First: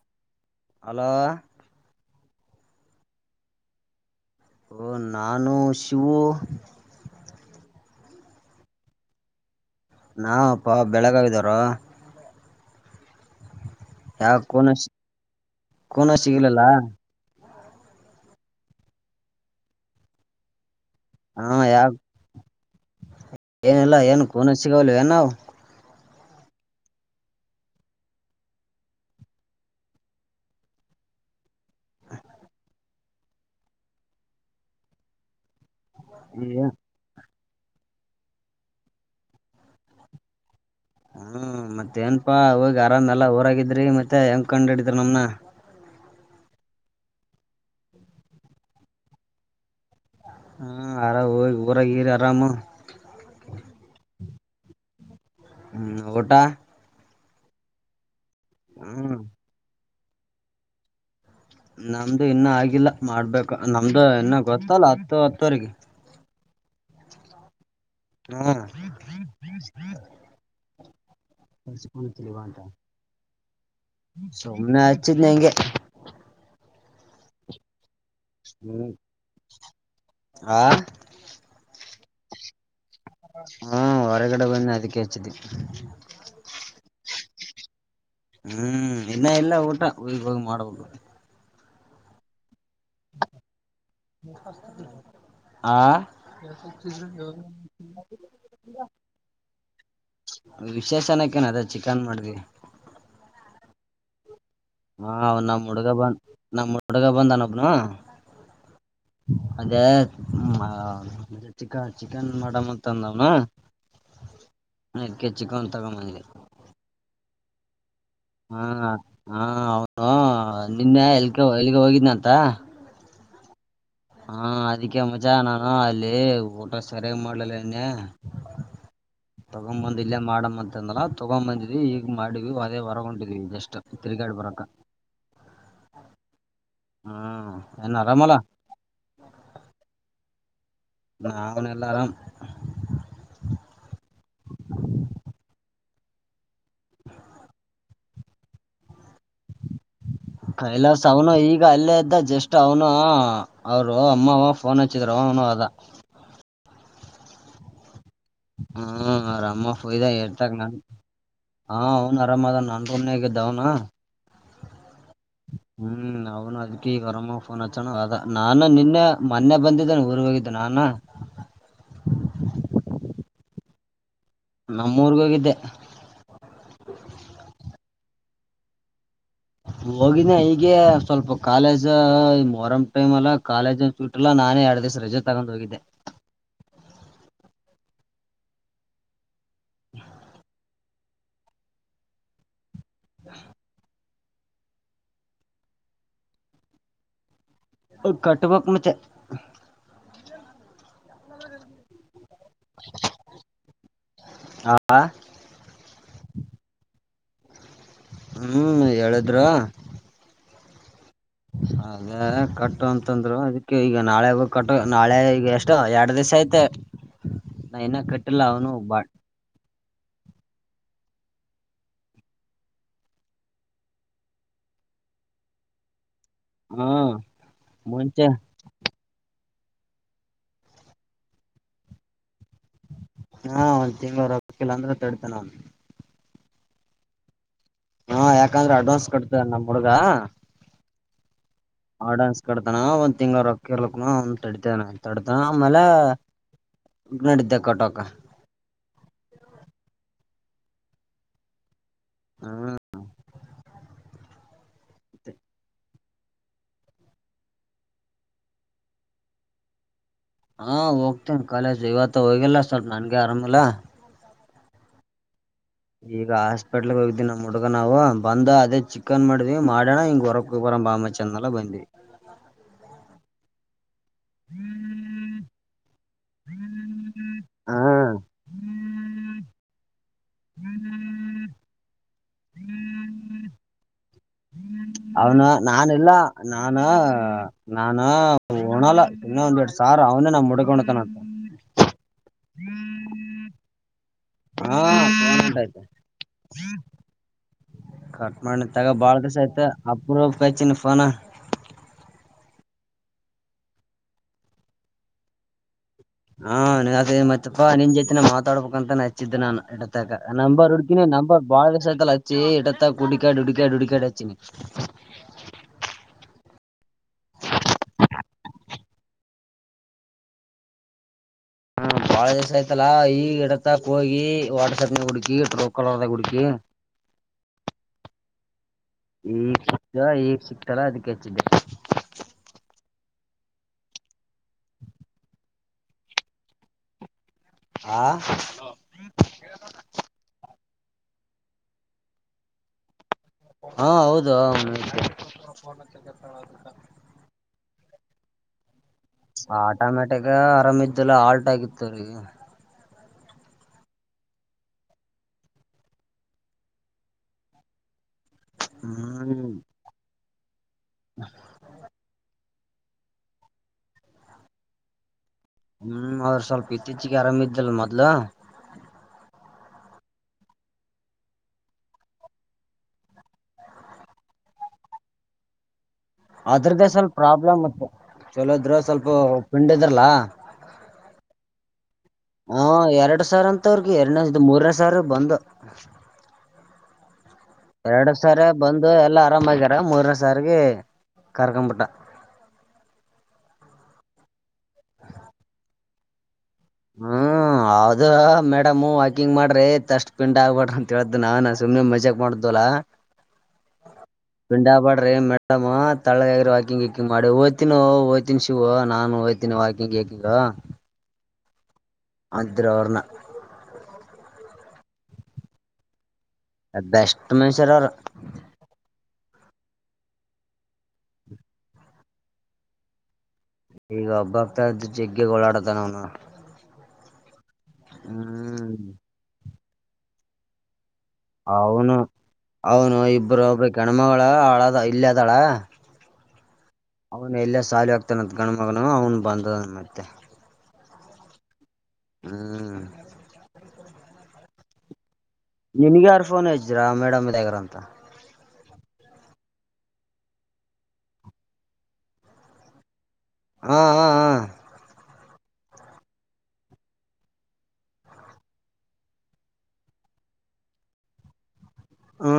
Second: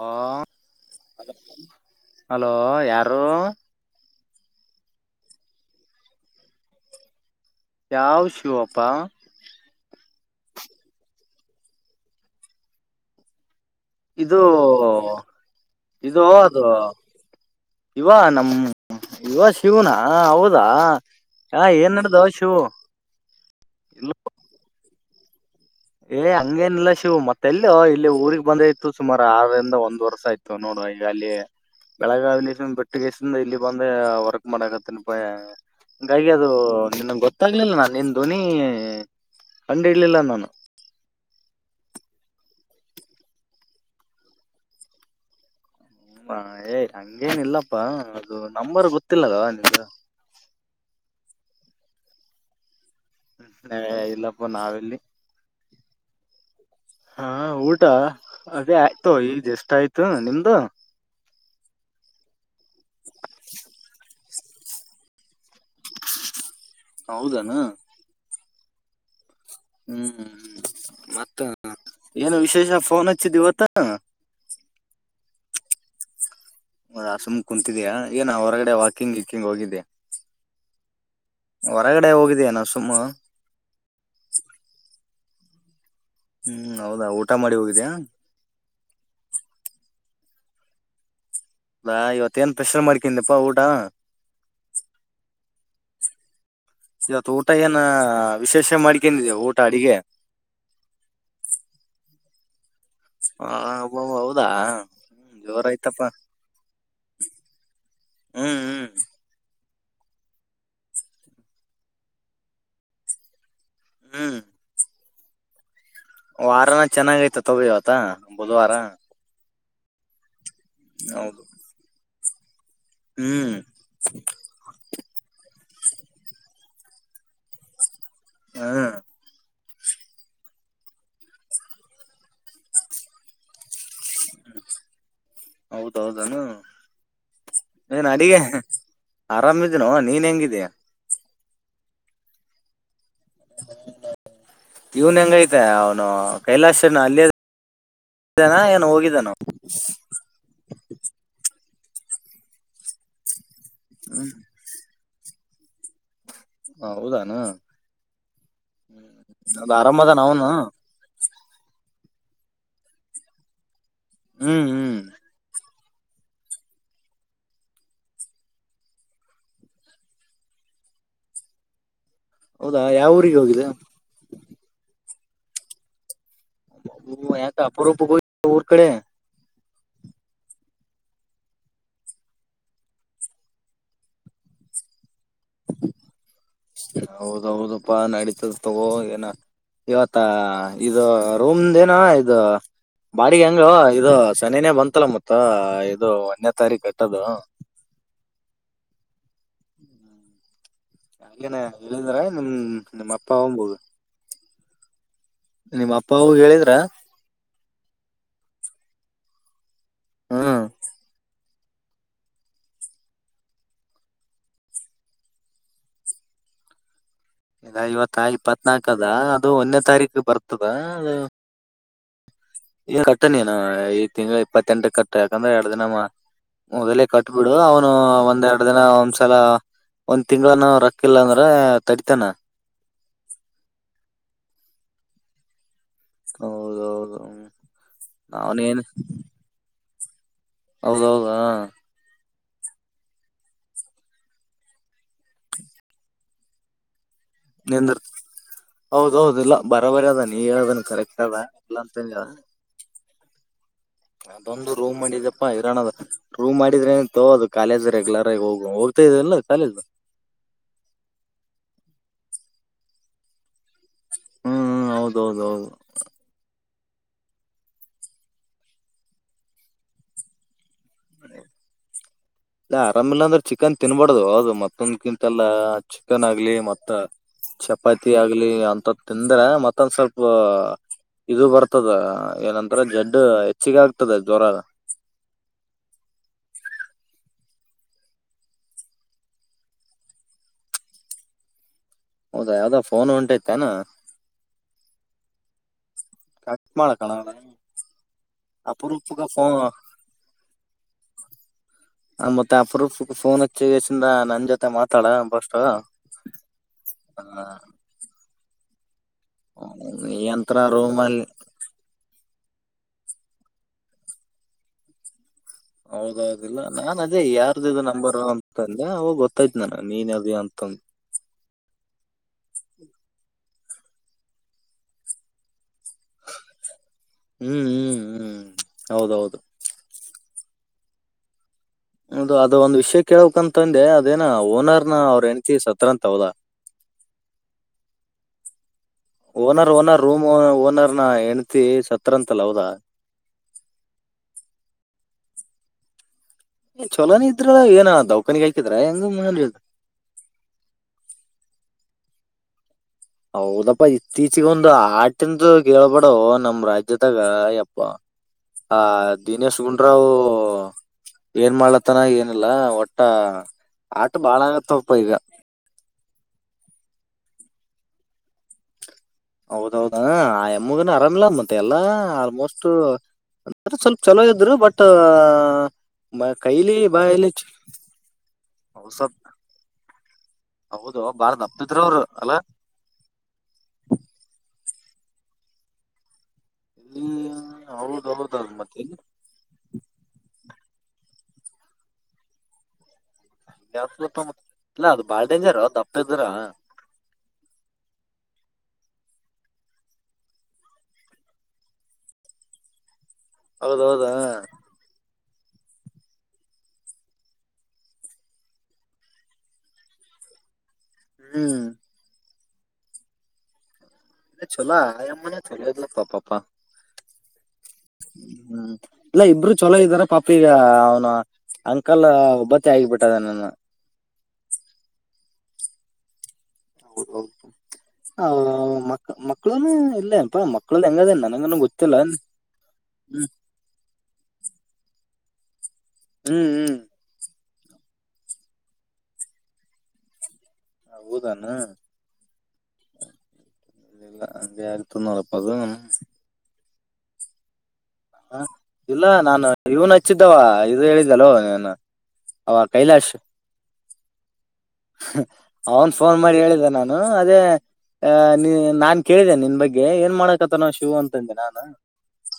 ಹಾ ಅದ hello hello ಯಾರು ಓ ನಾನು ಶವು ಯಾವ ಶಿವಪ್ಪ ನಾವಪ್ಪಾ ಬೆಳಗಾವಿದವರು ಇದು ಯಾಕ ಕೂನ ಕೂನ ಇದು ಸಿಗ್ಲಿಲ್ಲ ಅದು ಇವ ನಮ್ಮ ಇವ ಶಿವನಾ ಹೌದಾ ಹಾ ಏನ್ ನಡ್ದ ಅವ ಶು ಏನಲ್ಲ ಏನ್ ಕೋನ ಸಿಗೋಿಲ್ಲ ಏನ್ ನ ಏ ಹಂಗೇನಿಲ್ಲ ಶಿವ್ ಮತ್ತೆಲ್ಲ ಇಲ್ಲಿ ಊರಿಗೆಗ್ ಬಂದ ಇತ್ತು ಸುಮಾರ ಆರರಿಂದ ಒಂದ್ ವರ್ಷ ಆಯ್ತು ನೋಡುುವ ಈಗ ಅಲ್ಲಿ ಬೆಳಗಾವಲಿ್ ಬಿಟ್ಟುಗೆಸಿಂದ ಇಲ್ಲಿ ಬಂದ ವರ್ಕ್ ಮಾಡಕತ್ತನಪ ಹಂಗಾಗಿ ಅದು ಹ್ಮ ನಿನ್ನಂಗಗೆ ಗೊತ್ತು ತಗ್ಲಿಲ್ಲ ನಾನು ನಿನ್ ಧ್ನಿ ಹಂಡ ಇಡ್ಲಿಲ್ಲ ನಾನು ಹ್ಮ ಮತ್ತ ಏನಪಾ ಹೋಗಿ ಆರಾಮ ಎಲ್ಲ ಊರಾಗಿದ್ರಿ ಮತ್ತೆ ಹೆಂಗ ಕಂಡ್ ಹಿಡಿದ್ರ ನಮ್ನ ಹ ಏಯ ಹಂಗೇನ ಇಲ್ಲಪ್ಪಾ ಅದು ನಂಬರ್ ಗೊತ್ತಿಲ್ಲದ ನಿಮ್ದ ಹ್ಮ್ ಆರಾಮ ಹೋಗ ಊರಾಗಿಿರಿ ಆರಾಮ ಇಲ್ಲಪ್ಪ ನಾವೆಲ್ಲಿ ಹ್ಮ ಗಟಾ ಹಾ ಊಟ ಅದೇ ಆಯ್ತೋ ಹ್ಮ್ ಈಗ ಎಷ್ಟ ಆಯ್ತು ನಿಮ್ದು ನಮ್ದು ಇನ್ನ ಆಗಿಲ್ಲ ಮಾಡ್ಬೇಕು ನಮ್ದು ಇನ್ನ ಗತ್ತ ಅಲ್ಲ ಹತ್ತು ಹತ್ತು ತಾರಕ ಹೌದಣ ಹ್ಮ ತಿಂತ ಹ್ಮ್ ಹ್ಮ್ ಮತ್ತ ಏನು ವಿಶೇಷ ಫೋನ್ ಹಚ್ಚಿದ್ ಇವತ್ತ ಸುಮ್ಮನೆ ಆ ಹೆಗೆ ಸುಮ್ ಕುೂಂತಿದಯಾ ನ ಹೊರಗಡೆ ಹ್ಮ್ ವಾಕಿಂಗ್ ಇಕ್ಕಿಂಗ್ ಹೋಗಿದ್ದೆ ಆ ಹೊರಗಡೆ ಹೋಗಿದೇ ನಾ ಸುಮ್ಮ ಹ್ಮ ಹೊರಗಡೆ ಬಂದ ಅದಕ್ಕೆ ಹಚ್ಚಿದ್ದಿ ಹ್ಮ್ ಹೌದಾ ಊಟ ಮಾಡಿ ಹೋಗಿದಯ ೋಗ ಹೋಗ ಮಾಡಬುದು ನಾ ಇವತ್ತೇನ್ ಪ್ರೆಷರ್ ಮಾಡ್ಕಿಂದಪ್ಪಾ ಊಟ ಆ ಇತ್ತು ಊಟ ಏನ ವಿಶೇಷ ಮಾಡ್ಿಕೊಂಡಿದ ಊಟ ತಾಡಿಗೆ ವಿಶೇಷಣಕ್ಕೆೇ ನ ಅದ ಚಿಕನ್ ಮಾಡಿದ್ವಿ ಹಾ ಅಬೌ ಹಾ ನಮ್ಮ್ ಹುಡುಗ ಬಂದ ನಮ್ಮ ಹುಡಗ ಬಂದನಬ್ನು. ಹ್ಮ್ ಹ್ಮ್ ಅದೇ ಚಿಕ ಚಿಕನ್ ಮಾಡಮ ಅಂತಂದವ್ನು. ಹ್ಮ್ ಅದ್ಕೆ ಚಿಕನ್. ತಗೊಂಡ್ ಬಂದೆ ವಾರಾನ ಚೆನ್ನಾಗ ಐತತ. ತವಿವತ. ತ್ತ ಬುಧವಾರ. ಹ ನಿನ್ನೆ ಹೌದು ಎಲ್ಕೆ ಎಲ್ಲಿಗೆ ಹೋಗಿದ್ದನಂತ್. ತ್ತ ತ ಹ್ಮ್ ಹಾ ಅದಕ್ಕೆ ಮಜಾ ನಾನು. ಹಾ ಅಲ್ಲಿ ಊಟ ಸರಿಯಾಗಿ ಮಾಡ್ಲಿಲ್ಲ ಹೆಂಗೆ ಹ್ಮ್ಮ್. ಹಾ ತಗೊ್ಂಬಂದ್ ಇಲ್ಲೇ ಮಾಡಮ ಅಂತ ಅಂದ್ನ್ ತೊಗೊಂಬಂದಿದ್ವಿ ಈಗ ಮಾಡಿದ್ವಿ ಅದೇ ಹೊರಗೊಂಟಿದ್ವಿ ಜಸ್ಟ್. ತಿರ್ಗಾಡಿ ಹ್ಮ ಬರಕ ಹೌದೌದನು. ಹ್ಮ್ ಏನ್ ಆರಾಮಲ್ಲ ಅಡಿಗೆ ಆರಾಮಿದಿನೋ ನೀನೇ. ಹೇಂಗಿದೆಯಾ. ನಾವುನು ಎಲ್ಲಾ ಆರಾಮ್. ಹ [unintelligible] ಇವನ್ ಹೆಂಗೈತೆ ಅವ ನ ಕೈಲಾಶನ ಅಲ್ಲೇ ಅದನ ಏನ ಹೋಗಿದ್ದಾನ. ಕೈಲಾಸ ಅವನು ಈಗ ಅಲ್ಲೇ. ಇದ್ದ ಜಸ್ಟ್ ಅವನು. ಅವರು ಅಮ್ಮಾಅವ್ವ ಫೋನ್ಚ್ಚಿದ್ರ ಅವ್ನು ಲ್ಲ ಹಾ ಹೌದಾನ. ಹ್ಮ್ ಆರಾಮ್ ಅದ್ ಫಯ್ದಾ ಆರಾಮದಾನ ಅವನು ಹೇಳ್ತಕ್ ನನ್ ಹ ಆರಾಮ ಅದ ನನ್ ರೋಮನಾಗಿದ್ದ ಅವನು. ಹ್ಮ್ ಹ್ಮ್ ಹ್ಮ್ ನಾವನು ಅದ್ಕಿ ಈಗ ಅರಮ್ಮ ಫೋನ್ ಹಚ್ಚಣ ಅದ ನಾನ ನಿನ್ನೆ ಮೊನ್ನೆ ಬಂದಿದ್ದನೆ ಊರ್ಗ್ ಹೋಗಿದ್ದೆ ನಾನ. ಹೌದಾ ಯಾವ ಊರಿಗೆ ಹೋಗಿದೆ. ನಮ್ಮೂರ್ಗ ಹೋಗಿದ್ದೆ. ಹ ಯಾಕ ಅಪರೋಪಕ ಊರ್ ಕಡೆ. ಹೋಗಿದ ಈಗೆ ಸ್ವಲ್ಪ ಕಾಲೇಜ್ ಮೊಹರಂ ಟೈಮ್ ಅಲ್ಲ ಕಾಲೇಜಲ್ಲಿ ಸೂಟಿ ಇಲ್ಲ ನಾನೇ ಎರಡು ದಿವಸ ರಜೆ. ತಗೊಂಡ್ ಹೋಗಿದ್ದೆ ಹೌದ ಹೌದಪ್ಪಾ ನಡಿ ತಗೋ ನ ಇವತ್ತ ಇದು ರೂಮ್ದ ಏನೊ ಇದು. ಬಾಡಿಗೆ ಹೆಂಗ್ ಇದು ಶನಿನೇ ಬಂತಲ ಮತ್ತ ಇದು ಒಂದನ ತಾರೀಕ ಕಟ್ಟದು ಕಟ್ಬೇಕು ಮಚ್ಚಿ ಅದಕ್ಕೇನೇಇಂದ್ರ ನಿಮ ನಿಮ್ಮ ಅಪ್ಪ ಹೋಗಬೋುದು ಹಾ ನಿಮ್ಮ ಅಪ್ಪವು ಹೇಳಿದ್ರ ಹ್ಮ್ ಹೇಳಿದ್ರು ಹ್ಮ್ ಹಾಗದೇ ಕಟ್ಟು ಅಂತಂದ್ರು ಅದಕ್ಕೆ ಈಗ ನಾಳೆ ಬ ಕಟ್ಟು ನಾಳೆ ಈಗ ಎಷ್ಟೋ ಎರಡ್ ದಿವ್ ಐತೆ ಇದ ನಾ ಇನ್ನ ಇವತ್ತ ಕಟ್ಟಿಲ್ಲ ಅವನು ಬ ಇಪ್ಪತ್ನಾಾಕದ ಅದು ಒಂದನೇ ತಾರೀಕ ಬರ್ತದೆ ಅ ಈ ಕಟ್ಟನಿ ನ ತಿಂಗಳ ಇಪ್ಪತ್ತೆಂಟ ಕಟ್ಟ ಯಾಕಂದ್ರೆ ಎರಡು ದಿನ ಹಾ ಮೊದಲೇ ಕಟ್ಬಿಡು ಅವನು ಮುಂಚೆ ಒಂದೆರಡು ದಿನ ಒಂದ್ಸಲ ಒಂದ್ ತಿಂಗಗಳಾನ ರೊಕ್ಕಿಲ್ಲ ಅಂದ್ರ ತಡಿತಾನ ಹಾ ಒಂದ ತಿಂಗಳವರು ಆಗಕ್ಕಿಲ್ಲ ಅಂದ್ರೆ ತಡಿತಾನ ಅವನ್ ಹೌದೌದ ಹಾ ಯಾಕಂದ್ರೆ ಅಡ್ವಾನ್ಸ್ ಕೊಟ್ತದ ನಮ್ಮ ಹುಡ್ಗ ಹ ಹೌದೌದಾ ಡನ್ ಕಡತಾನ ಒಂದ್ ತಿಂಗಳ ರೊಕ್ಕ ಇರ್ಲಕ್ನ ಒಂದ ತಡತಾನ ತಡತಾನ ಆಮೇಲೆ ನಡಿದ್ದೆ ನಿ ಕಟ್ಟೋಕ ಹೌದೌದು ಇಲ್ಲ ಬರಬರಿ ಅದೆ ನೀ ಹೇಳದನ್ ಕರೆಕ್ಟ್ ಅದ ಎಲ್ಲ ಚೇಂಜ್ ಹಾ ಅದೊಂದು ರೂಮ್ ಮಾಡಿದಪ್ಪಾ ಇರೋ ರೂಮ್ ಮಾಡಿದ್ರೆ ತಗೋದು ಕಾಲೇಜ್ ರೆಗ್ಯುಲರ್ ಆಗಿ ಹೋಗ ಹೋಗ್ತಾ ಇದಲ್ಲ ಕಾಲೇಜ್ ಹಾ ಹೋಗ್ತೇನೆ ಕಾಲೇಜು ಇವತ್ತು ಹೋಗಿಲ್ಲ ಸ್ವಲ್ಪ ನನ್ಗೆ ಆರಾಮಲ್ಲ ಹ್ಮ್ ಹ ಹೌದೌದ ಹೌದು ಈಗ ಹಾಸ್ಪಿಟ್ಲ್ಗೆ ಹೋಗಿದವಿ ನ ಹುಡ್ಗ ನಾವು ಬಂದು್ ಅದೇ ಚಿಕ್ಕನ್ ಮಾಡಿದ್ವಿ ಮಾಡೋಣ ಹಿಂಗ ಹೊರಕ್ ಒಬ್ಬರಂ ಬಾ ಮುಚ್ಚಿ ಅಂದೆಲ್ಲಾ ಬಂದಿ ಇಲ್ಲ ಆರಾಮಿಲ್ಲ ಅಂದ್ರೆ ಚಿಕನ್ ತಿನ್ಬಾರಡ್ದದು ಹೌದು ಮತ್ತೊಂದ್ಗಿಂತಲ್ಲಾ ಚಿಕನ್ ಆಗ್ಲಿ ಮತ್ತ ಹಾ ಚಪಾತಿ ಆಗ್ಲಿ ಅಂತ ತಿಂದ್ರೆ ಮತ್ತೊಂದ ಸ್ವಲ್ಪ ಸ್ ಇದು ಬರ್ತದ ಏನಂತ್ರ ಜಡ್ಡು ಹೆಚ್ಚಿಗೆ ಆಗ್ತದೆ ಜ್ವರ ನಾನ ಇಲ್ಲ ನಾನ ನಾನ ಹಣಲ್ಲ ಇನ್ನ ಒಂದ್ೆರಡ್ ಸಾವಿರ ಅವನೇ ನಾ ಮುಡಿಕೊಂಡತನಂತ ಹೌದಾ ಯಾವ್ದೋ ಫೋನ್ ಉಂಟೈತನಾ ಹಾ ಆಯ್ತು ಕಟ್ ಮಾಡ ಕಣ ಕಟ್ ಮಾಡಕ್ಕೆ ತಗ ಅಪರೂಪಕ ಬಾಳ್ ಕಸ ಫೋನ್ ಆಯ್ತ ಅಪ್ರ ಕಾಯಚಿನ ಫನ ಅಪರಪ ಫೋನ್ಚ್ಚಿಸಂದ ನನ್ ಜೊತೆ ಮಾತಾಡ ಬಸ್ಟ್ ಹಾ ನ ಮತ್ತಪ್ಪಾ ನಿನ್ ಜೈತೆಿನ ಮಾತಾಡ್ಬ ಂತ ನಾನು ಇಡತ ಯಂತ್ರ ನಂಬರ್ ಹುಡುಕಿನಿ ರೂಮಲ್ಲಿ ನಂಬ ಬಳ ಎ ತಾ ಕುಡಿಕಾ ುಡಿಕಾ ುಡಿಕಾ ಡೆಚನ ಹೌದೌದಿಲ್ಲ ನಾನ್ ಅದೇ ಯಾರ್ದದು ನಂಬರ್ ಅಂತಂದ್ರ ಅವಾಗ ಗೊತ್ತಾಯ್ ನಾನ ನೀನ್ ಅದೇ ಅಂತಂದು ಹಾ ಬಾಳ ದಿವಸ ಆಯ್ತಲ್ಲಾ ಈಗಿಡಕ್ ಹೋಗಿ ವಾಟ್ಸ್ಪ್ನ ಹುಕಿ ್ರೋ ಹ್ಮ್ ಹ್ಮ್ ಹ್ಮ್ ಹೌದೌದು ಹ್ಮ್ ಈಗ್ ಸಿಕ್ತಲ್ಲಾ ಅದಕ್ಕೆ ಹೆಚ್ಚಿದೆ ಹೌದು ಅದ ಒಂದು ವಿಷಯ ಕೇಳಕ್ ಅಂತಂದೆ ಅದೇ ಓನರ್ ನ ಅವ್ರ ಹೆ ಎಣತಿ ಸ ಉತ್ರರಂತ ತೌದಾ ಆ ಓನರ್ ಓನ ರೂಮ ಓನರ್ ಹೆಂಡತಿ ಸತ್ರ ಅಂತಲ್ಲ ಹೌದಾ ಹಾ ಹೌದು ಹ ಚೊಲೋನ ಇದ್ರ ಏನ ದೌಖಾನಿಗ್ ಹಾಕಿದ್ರೆ ಆಟೋಮ್ಯಾಟಿಕ್ ಆರಾಮ ಇದಲ್ಲ ಆ ಟಗತ್ತು ಅವಿಗೆ ಹೌದಪ್ಪ ಇತ್ತೀಚಗ ಒಂದು ಆಟ ಅಂತ ಕೇಳ್ಬೇಡ ನಮ ರಾಜ್ಯದಾಗ ಯಪ್ಪ ಹ ಹ್ಮ್ ದಿನೇಶ್ ಗುಂಡ್ರಾವ್ ಹ ಏನ್ ಮಾಡ್ಲತ್ತನ ಏನ್ ಲ್ಲ ಒಟ್ಟ ಆಟ ಬಾಳ ಆಗತ್ತಪ್ಪ ಈಗ ಹ್ಮ್ ಅವದ್ರ ಸ್ವಲ್ಪ ಇತ್ತೀಚಿಗೆ ಆರಾಮ್ದಲ್ ಮೊದ್ಲು ಹೌದೌದ ಆ ಎಮ್ಮಗನ ಆರಾಮಿಲ್ಲ ಮಂತೆ ಎಲ್ಲಾ ಆಲ್ಮೋಸ್ಟ್ ಅ ಸ್ವಲ್ಪ ಚಲೋ ಇದಿದರು ಬಟ್ ಕೈಲಿ ಅದ್ರ್ದ ಸ್ವಲ್ಪ ಬಾಯಲ್ಲಿ ಪ್ರಾಬ್ಲ್ ಮತ್ತ ಚಲೋದ್ರ ಹೌ ಸ್ವಲ್ಪ ಸಪ್ ಪಿಂಡ್ ಇದ್ರಲ್ಲಾ ಹೌದು ಬಾಳ ದಪ್ಪಿದ್ರ ಅವ್ರು ಅಲ್ಲಾ ಹ ಎರಡ್ ಸಾವಿರ ಅಂತ ಅವ್ರಿಗೆ ಎರಡ್ ಮೂರ ಸರ್ ಬಂದ ಹ್ಮ ಎರಡು ಸಾರ ಬಂದು ಎಲ್ಲಾ ಆರಾಮಗ್ಯಾರ ಮೂರ್ನ ಸಾರಿಗೆ ಕರಕಪಟ್ಟ ಾವ ಸ್ವಲ್ಪ ಇಲ್ಲಾ ಅದು ಬಾಳ್ ಡೇಂಜರ್ ದಪ್ಪ ಇದ್ರ ಹ್ಮ್ ಹೌದು ಮೇಡಮ್ ವಾಕಿಂಗ್ ಮಾಡ್ರಿ ತಷ್ಟ ಪಿಂಡ್ ಆಗ್ಬಾರಡ ಅಂತ ಹೇಳ್ದನ ನಾ ಸುಮ್ಮ್ನೆ ಮಜಾಕ್ ಮಾಡ್ದ್ಲ ಹೌದೌದಾ ಮಡಮ್ಮ ತಳ್ಳದಗ ವಾಕಿಂಗ್ ಹಕಿಂಗ ಮಾಡಿ ದ್ತೀನ ಓ್ತಿನಿ ಶಿವ ನಾನು ಓದ್ತೀನಿ ವಾಕಿಂಗ್ ಹಾಕಿಗ ಹ್ಮ್ ಅದ್ರೋರ್ನ ಅ ಚಲೋ ಆ ಅಮ್ಮನೆ ಚಲೋ್ಲಪ್ಪ ಪಾಪ ಅ ಅಷ್ಟ ತಮ ಹೆಸರ್ ಹ್ಮ್ ಇಲ್ಲ ಇಬ್ಬರು ಚೊಲೋ ಇದಾನ ಪಾಪಿ ಈಗ ಅವ್ನು ಅಂಕಲ್ ಒಬ್ಬತ್ತಿ ಆಗಿಬಿಟ್ಟದ ನ ಈಗ ಹಬ್ಬ ಹಗ್ತಾ ಇದ್ರ ಜೆಗ್ ೋಳಾಡೋತಾನಣ ಹೌದೌದು ಅವರು ಮ ಮ ಮಕ್ಕಳನು ಇಲ್ಲ ಅಂತ ಮಕ್ಕಳು ಅವನು ಅವನು ಹ್ಮ್ ಇಬ್ರು ಒಬ್ರು ಕೆಣ್ಮಗಳ ಹಳದ ಇಲ್ಲ ದಳಾ ಹ್ಮ್ ಹ್ಮ್ ಅವ ಎಲ್ಲ ಸಾಲ ಆಗ್ತಾನತ್ ಗಣ ಮಗನ ಅವನು ಬಂದ ಮತ್ತೆ ಹ ಹಓದಾನ ಹ್ಮ್ ಅ ಆಾಲ ನಿಿನಗೆಾರಫೋನ್ು ್ರಾ ಮೇಡಮ್ ಇದಾಗ್ರ ಅಂತ ಹ ಇಲ್ಲ ನಾನು ಇವನ್ ಹಚ್ಚಿದ್ದವ ಇದು ಹೇಳಿದ್ದಲ್ೋ ನನ್ ಅವ ಕೈಲಾಶ್ ಹಾ ಹಾ ಹಾ ಅವನ್ ಫೋನ್ ಮಾಡಿ ಹೇಳಿದ್ದ ನಾನು ಅದೇ ಅ ನೀ ನಾನ್ ಕೇಳಿದ್ದೇನೆ ನಿನ್ ಬಗ್ಗೆ ಏನ್ ಮಾಡಕತ್ತ ನ ಶಿವ ಅಂತಂದೆ ನಾನು ಹಾ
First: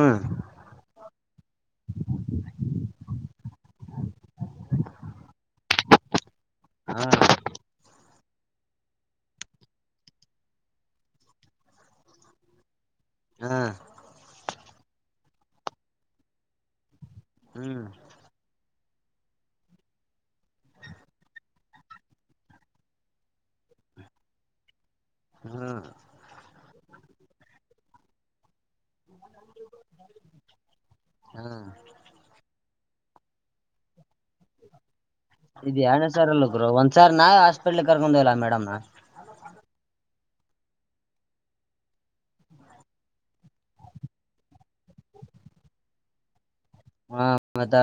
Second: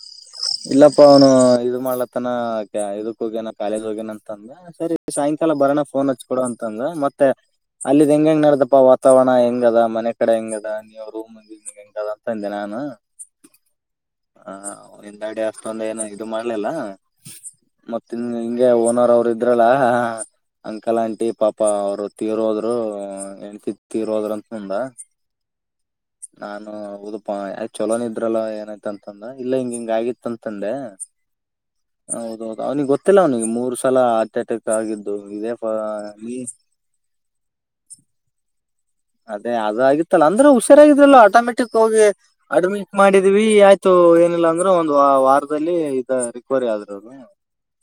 ಇಲ್ಲಪ್ಪ ಅವನು ಇದು ಮಾಡ್ಲತ್ತನ ಇದಕ್ ಹೋಗ್ಯನ ಕಾಲೇಜ್ ಹೋಗ್ಯನ ಅಂತ ಅಂದ ಸರಿ ಸಾಯಂಕಾಲ ಬರನ ಫೋನ್ ಹಚ್ಚ ಕೊಡುವಂತಂದು ಹಾ ಮತ್ತೆ ಅಲ್ಲಿ ಇ ಹೆಂಗ ಹೆಂಗ್ ನಡ್ದಪ್ಪಾ ವಾತಾವರಣ ಹೆಂಗ ಅದ ಮನೆ ಕಡೆ ಹೆಂಗ ಅದ ನೀವ ರೂಮ್ಂದ ಹೆಂಗ ಅದ ಅಂತ ಅಂದೆ ನಾನು ಹ್ಮ ಹ ಿಂದಾಡಿ ಅಷ್ಟೊಂದ ಏನು ಇದು ಮಾಡ್ಲಿಲ್ಲ ಹ್ಮ್ ಮತ್ತ ಹಿಂಗೆ ಒ ಅವರು ಇದ್ರಲ್ಲ ಅಂಕಲ್ ಆಂಟಿ ಪಾಪ ಅವರು ತೀರೋದ್ರು ಹೆಂಡತಿ ತೀರೋದ್ರ ಅಂತ ನಂದ ಹ್ಮ್ ನಾನು ಹೌದುಪ್ಪ ಚಲೋ ಇದ್ರಲ್ಲ ಏನ ಅಂತಂದ ಇಲ್ಲ ಹಿಂಗ ಹಂಗ ಹಿಂಗಾಗಿತ್ತು ಅಂತ ಅಂದೆ ಹ್ಮ್ ಹೌದು ಹೌದು ಗೊತ್ತಿಲ್ಲ ಅವನಿಗೆ ಮೂರು ಸಲ ಅಟ್ಯಾಕ್ ಆಗಿದ್ದು ಇದೇ ಇದು ಎರಡನೇ ಸರಲ್ಲರು ಬ್ರೋ ಒಂದ್ ಸಾರ್ ನಾನೇ ಹಾಸ್ಪಿಟ್ಲ್ ಕರ್ಕೊಂಡ್ ಹೋಗ್ಲಿ ಮೇಡಮ್ನ. ಅದೇ ಅದಾಗಿತ್ತಲ್ಲಾ ಅಂದ್ರೆ ಹುಷಾರಾಗಿದ್ರಲ್ಲ ಆಟೋಮೆಟಿಕ್ ಹೋಗಿ ಅಡ್ಮಿಕ್ ಮಾಡಿದೀವಿ ಆಯ್ತು ಏನಿಲ್ಲಾ ಅಂದ್ರೆ ಒಂದು ವಾರದಲ್ಲಿ ಇದ. ರಿಕವರಿ ಆದ್ರರು ಹ ಮತ್ತ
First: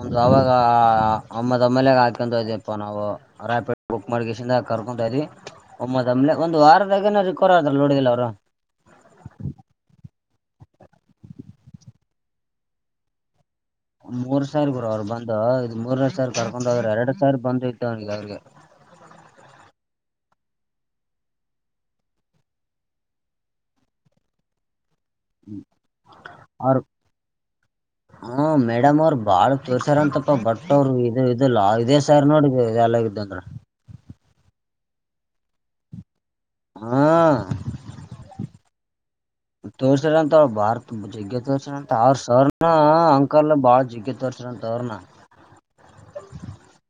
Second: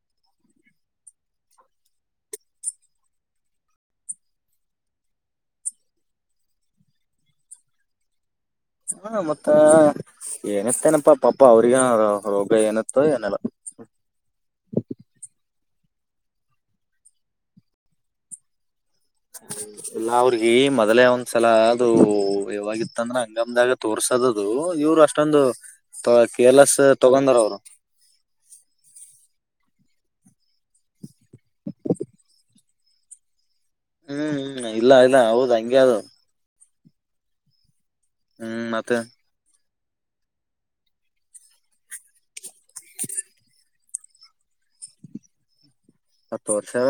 ಒಂದು ಆವಾಗ. ಹ್ಹ ಅಮ್ಮದೊಮ್ಮಲೆಗ ಹಾಕೊಂಡು ಓದುವಪ್ಪ ನಾವು ರಾಪಿಡ್ ಬುಕ್ ಮಾಡ ಕರ್ಕೊಂತ ಇದ್ವಿ ಒಮ್ಮೆಲೆ ಒಮ್ಮೇಲೆ ಒಂದು ವಾರದಾಗನೇ ರಿಕವರಿ ಅದ್ರು ನೋಡಿದಿಲ್ಲ ಅವ್ರು. ಹಾ ಮತ್ತ ಏನಿತ್ತೇನಪ್ಪಾ ಪಾಪ ಅವ್ರಿಗ ರೋಗ ಏನತ್ತೋ ಏನಲ್ಲ. ಮೂರ್ ಸಾವಿರ ಗುರು ಅವರು ಬಂದು. ಮೂರನೇ ಸರಿ ಕರ್ಕೊಂಡು ಹೋದ್ರೆ ಎರಡ್ ಸಾರಿ ಬಂದ್ ಇತವನಗ ಅವ್ರಿಗೆ. ನಾ ಅಲ್ಲ ಅವ್ರಿಗೆ ಮೊದ್ಲೆೇ ಒಂದ್ಸಲ ಅದು ಯಾವವಾಗಿತ್ತಂದ್ರ ಹಂಗಮ್ದಾಗ ತೋರ್ಸದ್ದದು ಇವ್ರು ಅಷ್ಟ. ಮಷ್ಟೊಂದು ಕೆರ್ ಅವ್ರ ಲೆಸ್ ತೊಗಂದರ್ ಅವರು. ಸರ್ ಅಂತಪ್ಪ ಭಟ್ ಅವ್ರ ಇದು ಇಲ್ಲ ಇದೇ [unintelligible] ಹ್ಮ್ ಹ್ಮ್ ಇಲ್ಲ ಇಲ್ಲ ಹೌದು ಹಂಗೆ ಆದ ಅದು. ಹಾ. ಹ್ಮ್ ಮತ್ತೆ. ತೋರ್ಸರಂತ ಅವ್ರು ಭಾರ ಜಗ್ಗೆ ತೋರಿಸರ ಅಂತ ಅವ್ರ ಸರ್. ಹ್ಹ್ ಹ್ಹಾ ಅಂಕಲ್ ಬಾಳ ಜಿಗ್ ಜಗ್ಯ ತೋರ್ಸ್ಯ ರಂತ ಅವ್ರೂನು ಅ ತೋರ್ಸ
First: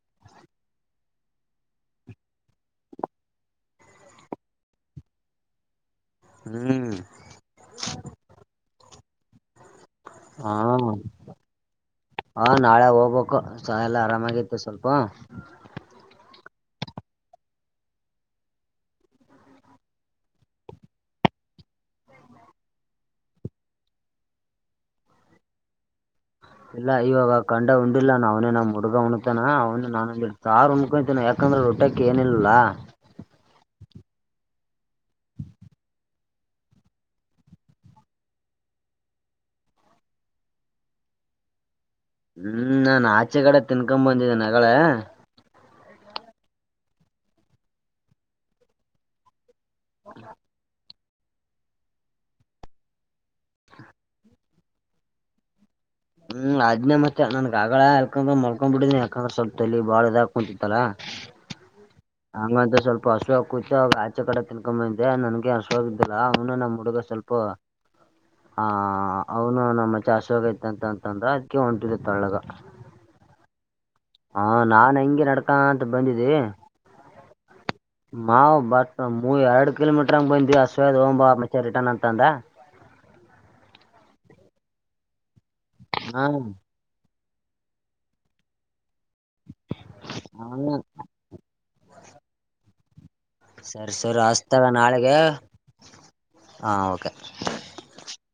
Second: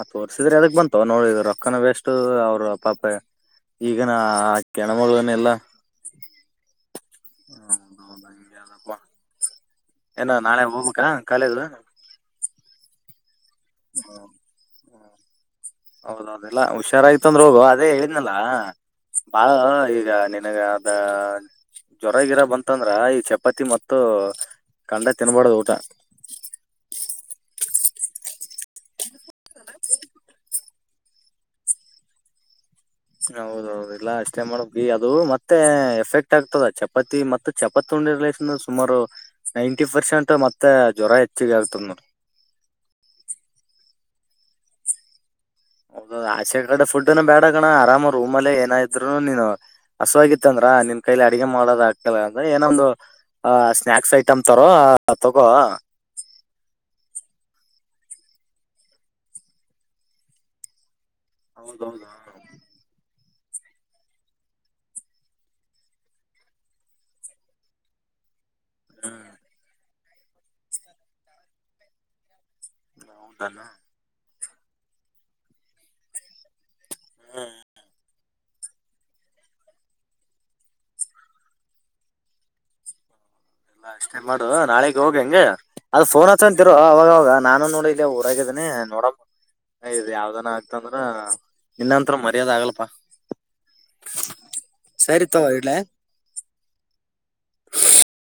ಆ ತೋರ್ಸಿದ್ರೆ ಎದಕ್ ಬಂತೋ ನೋಡಿ ರೊಕ್ಕನ ವೇಸ್ಟ್ ಅವರು ಪಾಪ ಈಗನ ಆಕಿ ಹೆಣ್ಣು ಮಗಳನು ಇಲ್ಲ. ಹ್ಮ್ [unintelligible] ಏನ ಹಾ ನಾಳೆ ಹೋಗ್ಬೇಕ ಕಾಲೇಜು. ಹ ನಾಳೆ ಹೋಗ್ಬೇಕು. ಚಹ ಎಲ್ಲಅರಮಗೈತಿ ಸ್ವಲ್ಪ. ಅದೆಲ್ಲಾ ಹುಷಾರಾಗಿತ್ತು ಅಂದ್ರ ಹೋಗು ಅದೇ ಹೇಳಿದ್ನಲ್ಲ ಬಾ ಈಗ ನಿನಗ ಅದ ಜ್ವರಗಿರ ಬಂತಂದ್ರ ಈ ಚಪಾತಿ ಮತ್ತು ಕಂಡ ತಿನ್ಬಾಡದು ಊಟ. ಇಲ್ಲ ಇವಾಗ ಕಂಡ ಉಂಡಿಲ್ಲ ನಾನು ಅವ್ನೇ ನಮ್ಮ ಹು ಡ್ಗ ಉಣ್ತಾನ ಅವನ ನಾನು ಸಾರ್ ಉನ್ಕೋತೀನಿ ಯಾಕಂದ್ರ ಉಟುಕ ಏನಿಲ್ಲ ಅಲ್ಲಾ. ಹೌದೌದು ಇಲ್ಲ ಅಷ್ಟೇ ಮಾಡಬೇಕು ಅದು ಮತ್ತೆ ಎಫೆಕ್ಟ್ ಆಗ್ತದ ಚಪಾತಿ ಮತ್ತೆ ಚಪಾತಿ ಉಂಡಿದ್ರ ಸುಮಾರು ನೈಂಟಿ ಪರ್ಸೆಂಟ್ ಮತ್ತೆ ಜ್ವರ ಹೆಚ್ಚಿಗೆ ಆಗ್ತದ ನೋಡು ಹ್ಮ್ ನಾನು ಆಚೆಕ ಡೆ ತಿನ್ಕೊ ಬಂದಿದೀನಿ ಆವಾಗ್ಲೇ. ಹೌದೌದು ಆಚೆ ಕಡೆ ಫುಡ್ನ ಬೇಡಗಣ ಆರಾಮ ರೂಮ್ ಅಲ್ಲೇ ಏನ ಇದ್ರು ನೀನ್ ಹಸಿವಾಗಿತಂದ್ರ. ಕೈಲಿ ಅಡಗೆ ಮಾಡೋದ ಆಗ್ತಿಲ್ಲ ಅಂದ್ರೆ ಏನೊಂದು ಆ ಸ್ನಾಯಕ್ಸ್ ಐಟಮ್ ತರೋ ತಗೋ. ಹ್ಮ್ ಆದ್ನೆ ಮತ್ತೆ ನನ್ಗ್ ಆಗಳೆ ಎಕ ಮಲ್ಕೊಂಡ್ ಬಿಟ್ಟಿದನಿ ಯಾಕಂದ್ರ ಸ್ವಲ್ಪ ಬಾಳ ಇದ ಅಗಕುಂಟಿತ್ತಲ್ಲಾ ಹೌದೌದು ಹಂಗಂತ ಸ್ವಲ್ಪ ಹಸ ಕೂತು ಅವ ಆಚೆ ಕಡೆ ತಿನ್ಕೊದ್ದೆ ನನ್ಗೆ ಹಸಿವಾಗದ್ದಿಲ್ಲ ಅವನು ನಮ್ಮ ಹುಡುಗ ಸ್ವಲ್ಪ ಹಾ ಅವನು ನ ಮತ್ತೆ. ಚಾಸ್ ಹೋಗೈತೆ ಅಂತ ಅಂತಂದ ಅದಕ ಹೊಂಟಿದ ತೆಳ್ಳಗ. [unintelligible] ಹಾ ನಾನ್ ಹಂಗೆ ನಡ್ಕಂತ ಬಂದಿನಿ ಹ್ಮ ಮಾವು ಬಟ್ ಮೂ ಎರಡು ಕಿಲೋಮೀಟ್ರ ಹಂಗ ಬಂದ್ವಿ ಹಸಿವು ಆಗ್ಯದ ಹೋಗಂ ಬಾ ರಿಟರ್ನ್ ಮತ್ತೆ ಅಂತ ಅಂದ. ಎಲ್ಲ ಅಷ್ಟೇ ಮಾಡುವ ನಾಳೆಗೆ ಹೋಗ ಹೆಂಗೆ. ಅದು ಫೋನು ಹಾಂ ಹಚ್ಕೊಂತ ಇರೋ ಅವಾಗವಾಗ. ನಾನು ನೋಡಿದೇ ಊರಾಗಿದ್ದೇನೆ ನೋಡಮ್ಮ. ಇದು ಯಾವ್ದನ ಹಾಂ ಆಗ್ತ ಅಂದ್ರ ಇನ್ನ ಹತ್ರ ಮರ್ಯಾದೆ ಆಗಲ್ಲಪಾ ಸರಿ ಸರ್ ಹಸ್ತವೆ ನಾಳೆಗೆ ತಗೋ ಇಡ್ಲೆ. ಹಾ ಕೆ